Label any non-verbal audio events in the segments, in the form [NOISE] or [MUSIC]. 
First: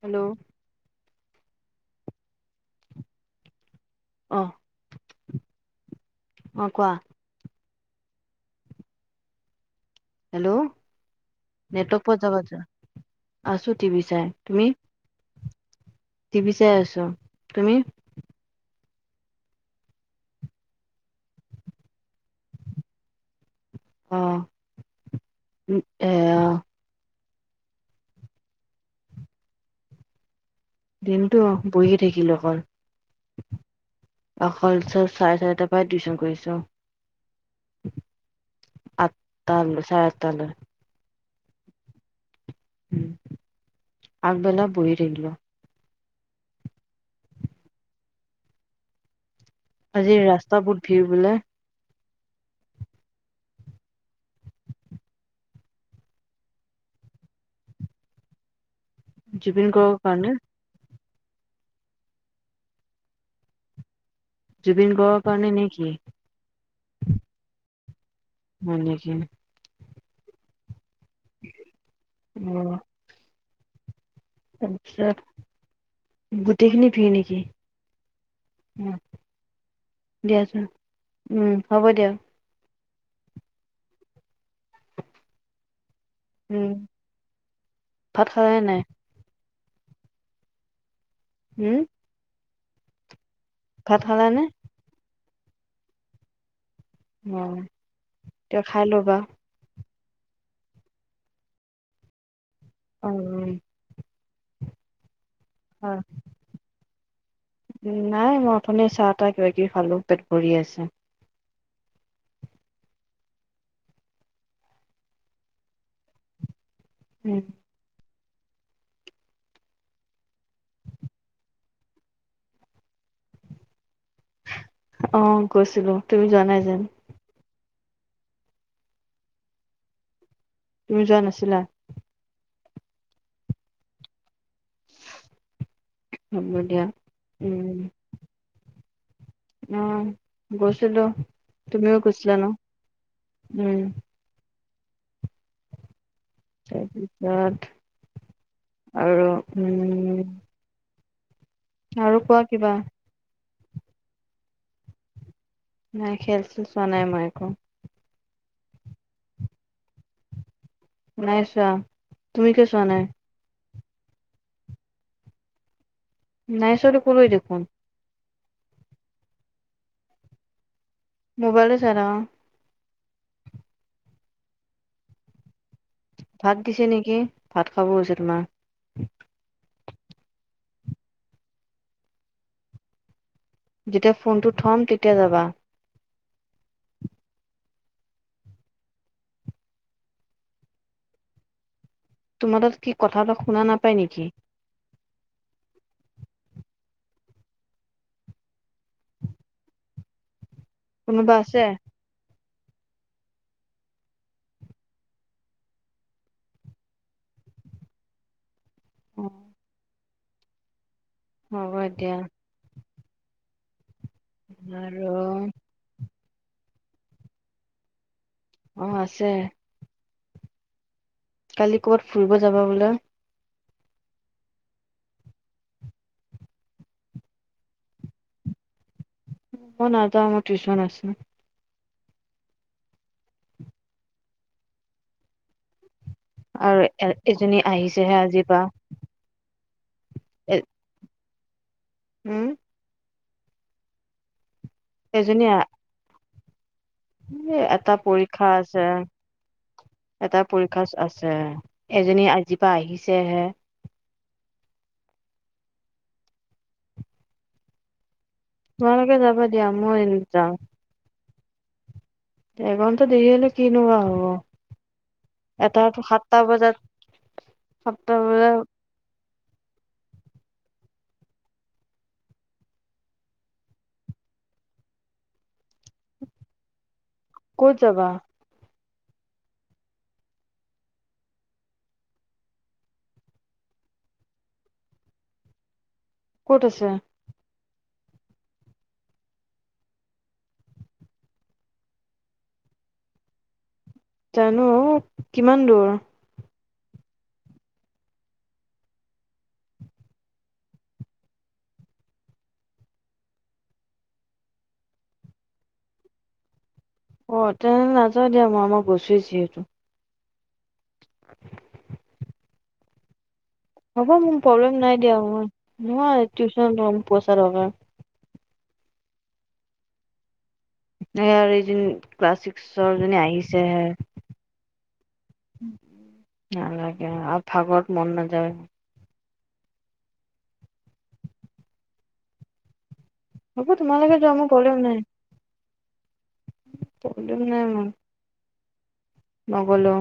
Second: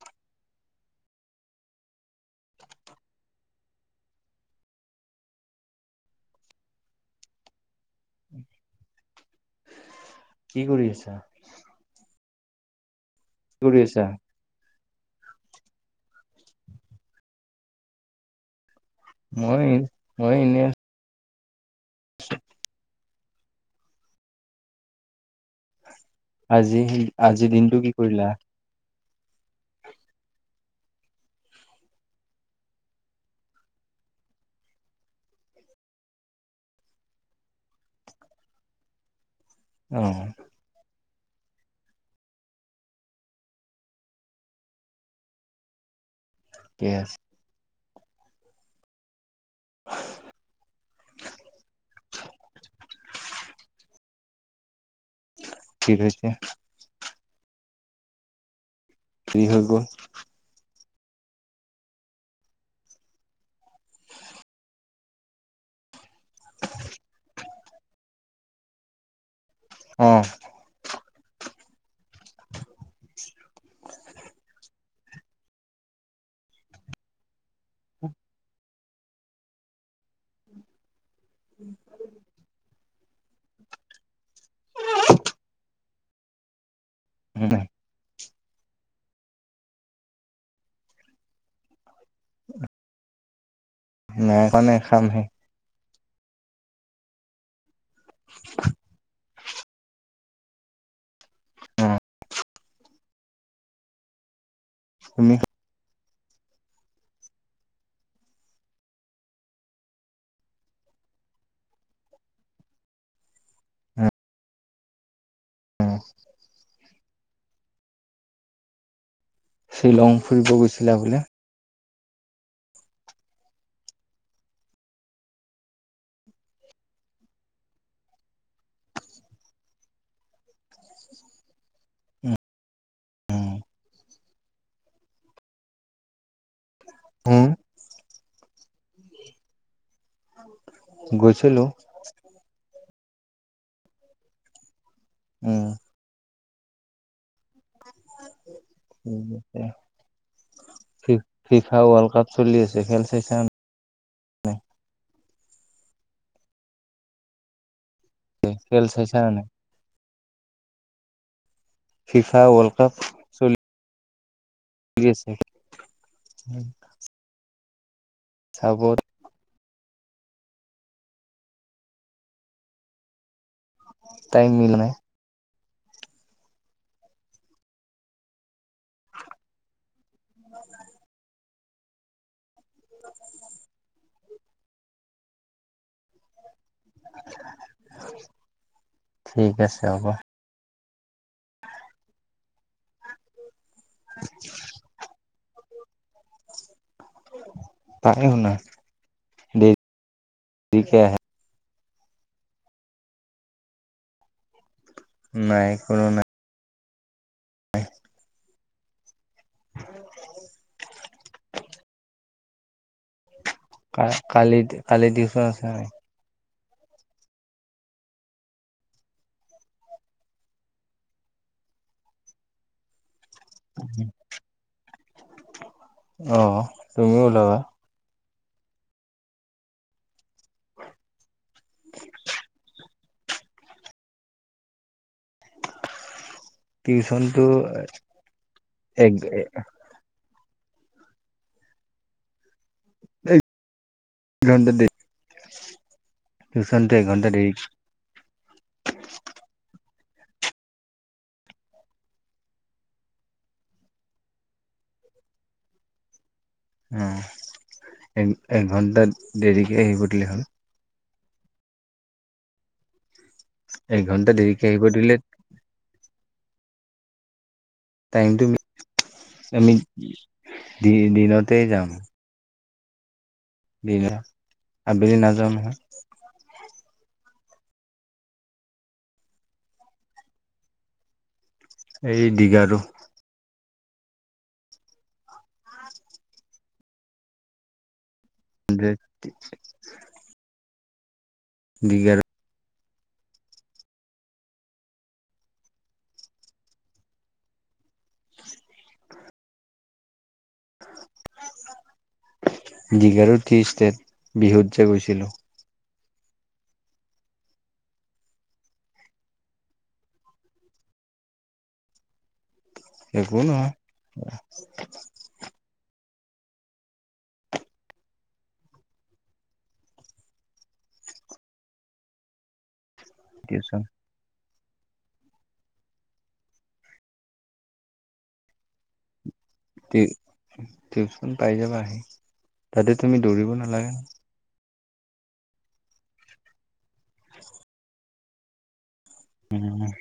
Hello, অহ', - অহ ', কোৱা? উম, হেল্ল', নেটৰ্ক প যাব [UNINTELLIGIBLE] [INAUDIBLE] কি আছো কৰি আছা? টিভি চাই তুমি? টিভি চাই আছো তুমি। মই এনেই [INAUDIBLE] অ, উম। আজি আজিৰ দিনটো কি কৰিলা? [INAUDIBLE] দিনটো বহি থাকিলো অকল অকল চব চাৰে চাৰিটাৰ পৰাই টিউচন কৰিছো আ। তাল অ চায় তাল। উম আগবেলা বহি থাকিলো। য়েছ। আজি ৰাস্তা বহুত ভিৰ বোলে। ঠিক আছে। ফ্ৰী হৈ জিবিন গ গ'ল। কাৰণে। প্ৰবন গৱ কাৰে নে কি? হয় নেকি? অ। উম। [INAUDIBLE] তাৰ পিছত গোটেইখিনি ভি নেকি? [UNINTELLIGIBLE] উম দিয়া চোন। উম হ'ব দিয়া। উম্। উম্। ভাত খালানে নাই? উম্। নাই খোৱা, খামহে। উম্। ত খাই ল'বা। অ উম্ উম্। তুমি খা অ। নাই মই অথনি চাহ তাহ কিবা কিবি খালো, পেট ভৰি আছে। উম্। উম। উম্। ছিলং ফুৰিব গৈছিলা বোলে? অ গৈছিলোঁ। তুমি যোৱা যেন? তুমি যোৱা নাছিলা। উম্ উম্। হ'ব দিয়া। হোঁ। উম উম্ গৈছিলোঁ, গৈছিলো। তুমিওঁ গৈছিলা ন। উম্। উম্। তাৰ পিছত আৰু উম্ ফিফা ৱৰ্ল্ড কাপ চলি আছে খেল চাইছানে নাই [INAUDIBLE] নাই খেল চেল চোৱা নাই, মই একো। খেল চাইচানে নাই। নাই চো ফিফা ৱৰৰ্ল্ড কাপ চলি চলি আছে। নাই চোৱা টো কলোৱে দেখোন। চাব মোবাইলটো চাই থাকোঁ টাইম মিলা নাই। ভাত দিছে নেকি, ভাত খাব হৈছে তোমাৰ। [INAUDIBLE] [INAUDIBLE] এতিয়া ফোনটো থ'ম তেতিয়া যাবা। ঠিক আছে হ'ব। তোমাৰ তাত কি, কথা এটা শুনা নাপ পাই নেকি। পাই শুনা। দেৰিকে আহে। কোনোবা আছে। নাই, কোনো নাই। অঁ। [INAUDIBLE] হ'ব দিয়া। কা কালি - আৰু কালি টিউচন আছে নে নাই। অঁ, আছে। কালি ক'বাত ফুৰিব যাবা বোলে। অঁ, তুমিও উলাবা। মই নাযাওঁ টিউছন আছে। [INAUDIBLE] আৰু এ টিউচনটো এজনী আহিছেহে আজিৰ পা। [INAUDIBLE] এ উম। ঘন্টা দেৰি এজনী আ টিউচনটো এঘন্টা দেৰি এটা পৰীক্ষা আছে। এটা পৰীক্ষা আছে, এজনী আজিৰ পৰা আহিছেহে। উম। এঘণ্টা, তোমালোকে যাবা দিয়া দেৰিকে আহি মই প দিলে হ'ল। এ। দেৰি হলে কিনুৱোৱা এঘন্টা হ'ব, দেৰিকে আহিব দিলে এটা সাতটা বজাত। সাতটা টাইমটো বজাত আমি। দি দিনতে যাম। দিনা, আবেলি নাযাওঁ নহয়। ক'ত যাবা। এই দিঘ আৰু। ক'ত আছে। [UNINTELLIGIBLE] দিঘাৰো। জানো, কিমান দূৰ। দীঘাৰু ত্ৰি ষ্টেট, বিহুত যে গৈছিলোঁ। অ তেনে নাযাওঁ দিয়া মই আমাক গছোৱেই যিহেতু। হয়। উম। হ'ব মোৰ প্ৰব্লেম নাই দিয়া মই নহয় টিউচন লম পইচা দৰকাৰ নাই এইদিন ক্লাছ ছিক্স ওচৰজনী আহিছেহে। টিউচন নালাগে আৰু ভাগৰত মন নাযায়। টিপচ খন পাইজাবা আহি। তুমি দৌৰিব হ'ব নালাগে তোমালোকে যোৱা মোৰ প্ৰব্লেম নাই। [INAUDIBLE] প্ৰব্লেম নাই মোৰ উম, নগলো।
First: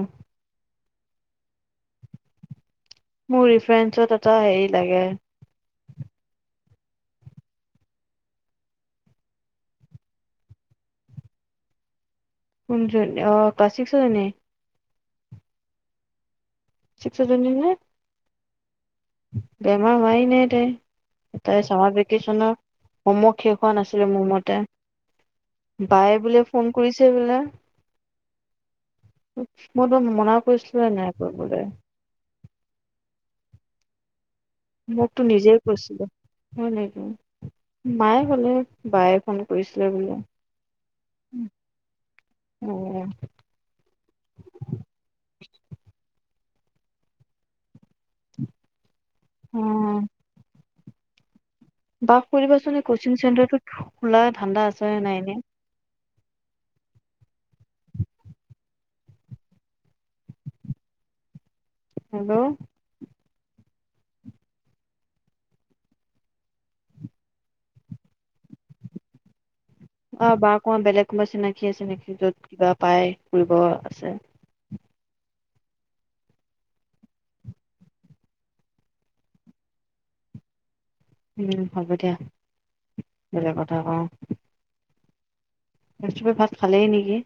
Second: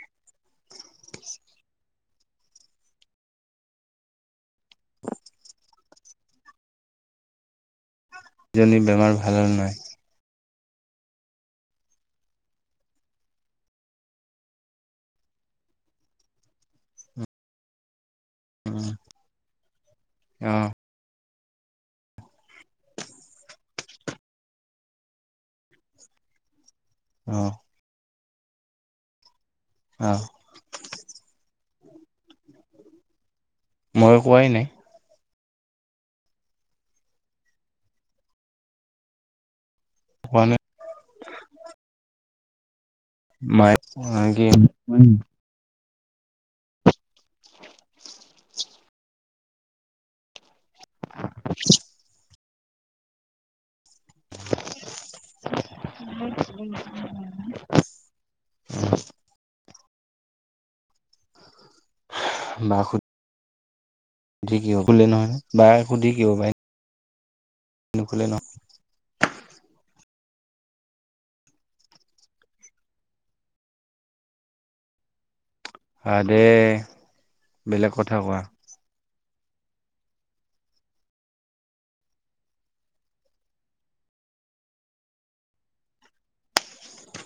মোৰ ৰিফ্ৰেণ্ছত এটা হেৰিত লাগে। ইজনী বেমাৰ ভাল নহয়। কোনজনি অ ক্লাছ চিক্স জনি চিক্স জনি নে? উম, বেমাৰ হোৱা এ নাই অ তাইৰ তাইৰ চামাৰ ভেকেচনৰ হমৱৰ্ক শেষ হোৱা নাছিলে মোৰ মতে বাই বুলি ফোন কৰিছে অ বোলে। মইতো অ মানা কৰিছিলো নাই কৰিবলৈ। মই কোৱাই নাই। তো নিজেই কৈছিলে হয় নে ক মায়ে কলে বায়ে ফোন কৰিছে। তই বোলে। কোৱা নাই উ'ম। মায়ে [UNINTELLIGIBLE] উ'ম [UNINTELLIGIBLE] বাক কই দিবাচোন এ! কচিং চেণ্টাৰটো খোলা ঠাণ্ডা আছে নে নাই এনে। [UNINTELLIGIBLE] হেল্ল' বাক শুধা সুধি কি খোলে নহয় বাই সুধি কি হব বাই? নকলে ন। অ 'বাৰ কোনোবা বেলেগ কোনোবা চিনাকি আছে নেকি য'ত বাই কৰিব আছে। হা দে বেলেগ কথা কোৱা। উ'ম হ'ব দিয়া বেলেগ কথা কওঁ। চবেই ভাত খালেই নেকি।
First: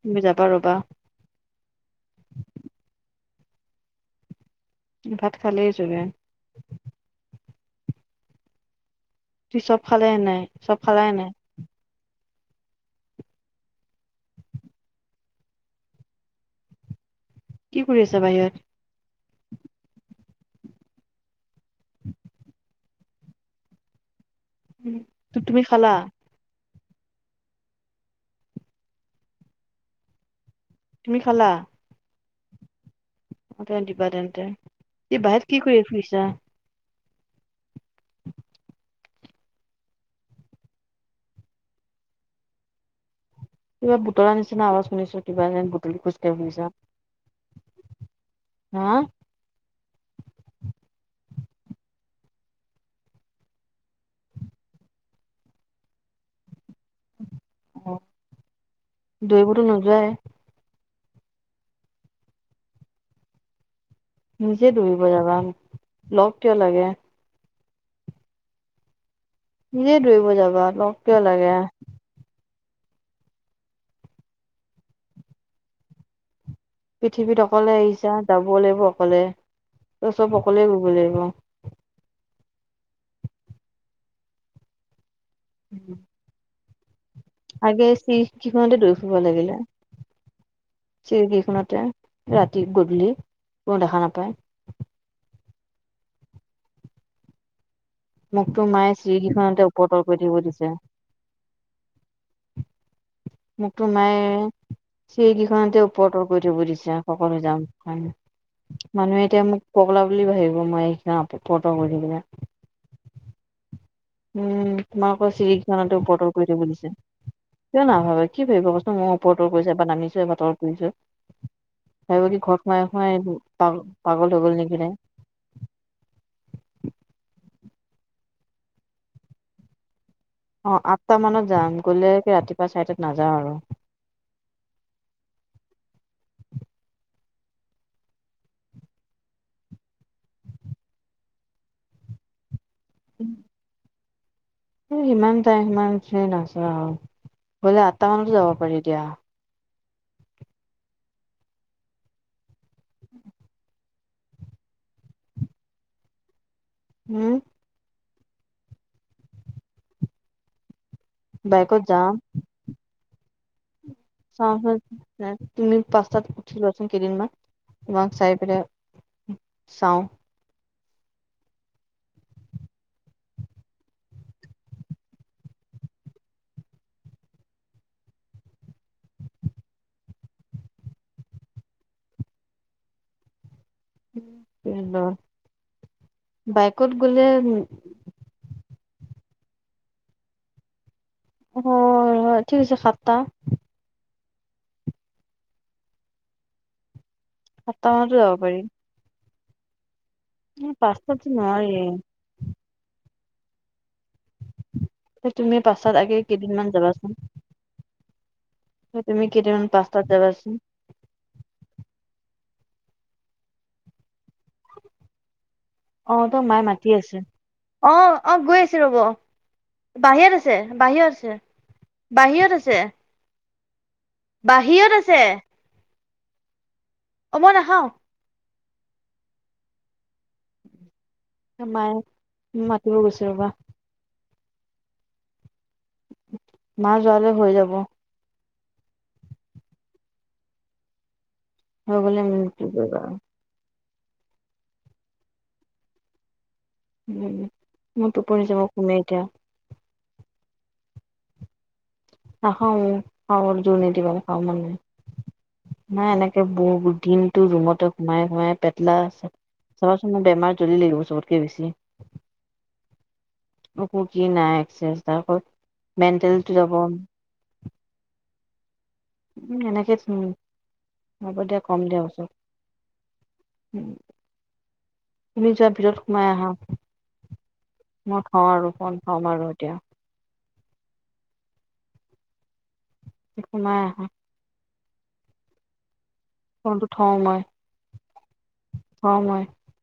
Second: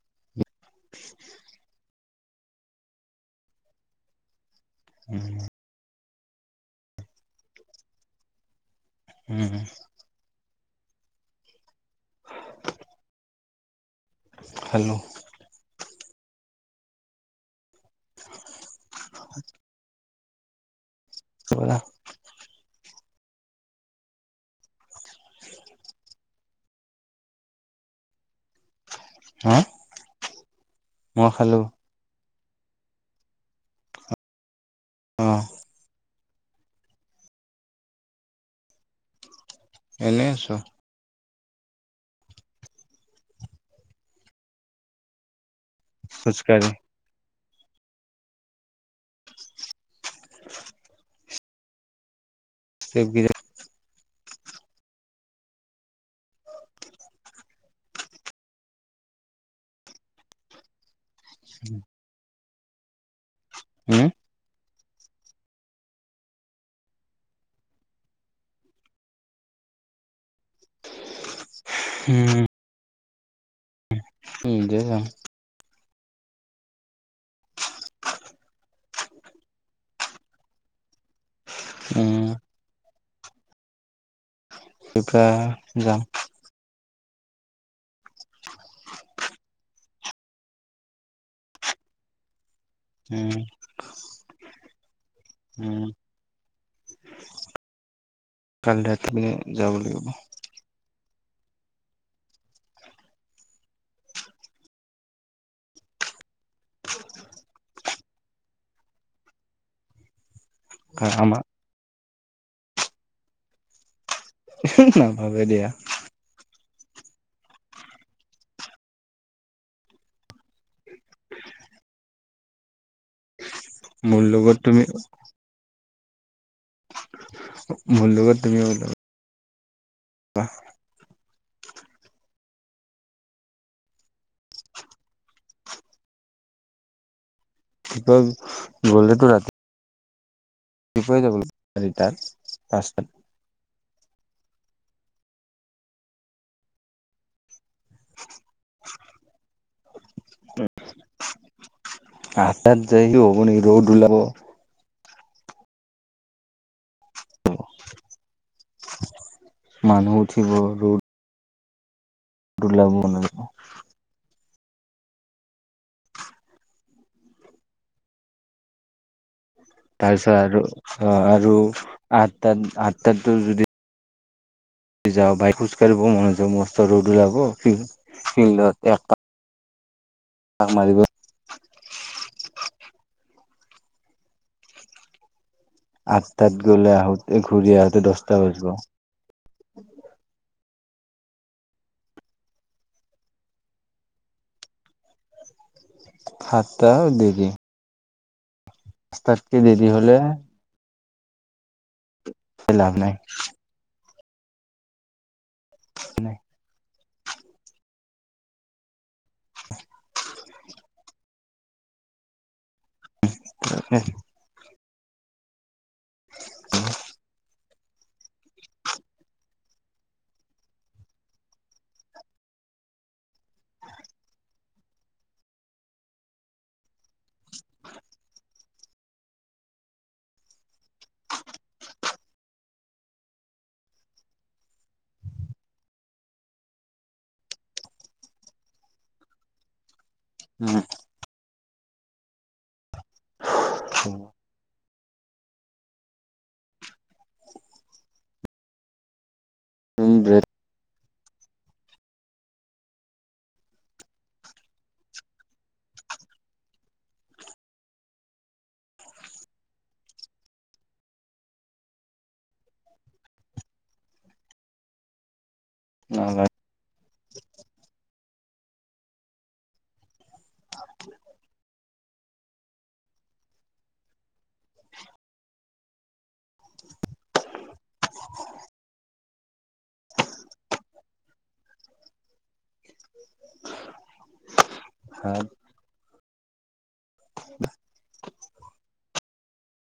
তুমি যাবা ৰ'বা। উম ভাত খালেই চুনে। [UNINTELLIGIBLE] উম তুমি চব খালে নে নাই। চব খালা নে নাই? হেল্ল। কি কৰি আছা বাহিৰত? [UNINTELLIGIBLE] উ'ম তু তুমি খা খালা। হা? তুমি মই খালা। খালো অ' তে দিবা তেন্তে। ই অ বাহিৰত কি কৰি ফুৰিছা? এনেই আছো। কিবা বুতলা নিছিনা আৱাজ শুনিছো কিবা এন। খোজকাঢ়ি ফুৰিছা। হা? [UNINTELLIGIBLE] তেগ বিজা। অ' দৌৰিবতো নোযোৱায়ে। [UNINTELLIGIBLE] উম, নিজে দৌৰিব যাবা লগ কিয় লাগে। নিজে দৌৰিব যা লগ কিয় লাগে। উম, দে যাম। পৃথিৱীত অকলে আহিছা যাব লাগিব অকলে ত' চব অকলে বুলিব। উম থোৱা উম। যাম। আগে চিৰিকিখনতে দৈ ফুব লাগিলে চৰিকিখনতে ৰাত। তি গদুলি উম কোনো দেখা নাপায়। উম, মোক তো কালি মায়ে ৰাতি পিনে চিৰিকিখনতে যাব ওপৰপা লাগিব কৈ থাকিব দিছে। মোক তো মায়ে চিৰিকিখনতে ওপ তৰ কৰি থাকিব দিছে। সকত হৈ যাম মানুহে এতিয়া মোক পগলা বুলি ভাবিব। মই এতিয়া আমাৰ উপৰ তল কৰি থাকিলে। উম, তোমাৰক নাভাবে দিয়া চিৰিকিখনতে ওপটৰ কৰি থাকিব দিছে। কিয় নাভাবে কি ভাবিব কচোন মোৰ ওপতৰ কৰিছে এবাৰ নামিছে এবাৰ তৰ কুইছে। সেই বুলি ঘৰত হয়-হয়, পাগল- মোৰ পাগল হৈ গ'ল লগত তুমি নেকি? মোৰ লগত তুমি অহ ', আঠটা মানত যাম গলে ৰাতিপুৱা চাৰিটাত নাযাওঁ আৰু। গল, গলেতো ৰাতি বিপাই [UNINTELLIGIBLE] যাব তাত আচ এ সিমান তাই, সিমান সে নাচাও বোলে আঠটামানোতো যাব পাৰি দিয়া। উম ', আহ। এ দেৰিকে হব নেকি তোৰ? ওলাব। হুম। মানুহ উঠিব ৰদ বাইকত যাম। দুল ব ন [UNINTELLIGIBLE] চাওচোন তুমি পাচ টাত উঠিবাচোন কেইদিনমান তোমাক চাই পেলাই চাওঁ তাৰপিছত আৰু অহ ', আৰু আঠ তাত, আঠটাতো যদি যাওঁ বাইক খোজ কাঢ়িব মনত য মষ্ট ৰ'দ ওলাব ফিল ফিল্ডত এক তা মাৰিব উম উ [INAUDIBLE] আঠটাত গলে আহোতে ঘূৰি আহোতে দচটা বাজিব। উ [INAUDIBLE] অ ঠিক আছে, সাতটা। সাতটা, দি সাতটা মানতে যা পাৰি। তাতকে দেৰি হলে? উম পা ক নহয়। লাভ নাই। তুমি পাছত আগে কেইদিনমান যাবাচোন। তুমি কেইদিনমান পাঁচটাত যাবাচোন। [INAUDIBLE] অ তই মায়ে মাতি আছে। অ অ গৈ আছো ৰ'ব, বাহিৰত আছে, বাহিৰত আছে, বাহিৰত আছে। বাহিৰত আছে। অ মই নাখাওঁ [UNINTELLIGIBLE] আমাৰ ম, কি গৈছে বা [INAUDIBLE] মা যোৱালৈ হৈ যাব। উম! হৈ গলে মোৰ টো কৰিবা। উ [UNINTELLIGIBLE] উ মইত যাব শুমে এতিয়া, উ বে, নাখাওঁ অ পাগল জুৰ নিদিবা খাব মন নাই। নাই এনেকে বহুত দিনতটো ৰুমতে সোমাই সোমাই পেটলা চাবাচোন বেমাৰ জ্বলি লাগিব চবতকে বেছি, উু কি নাই চেষ্টা কৰ। মেণ্টেলটো যাব, উ এনেকেই হ'ব দিয়া কম দিয়াচব উম! তুমি যোৱাৰ ভিতৰত সোমাই আহা মই থওঁ আৰু কন থম আৰু এতিয়া। সোমাই আহা, তেওঁ হাত, ফোনটো থওঁ মই থও মই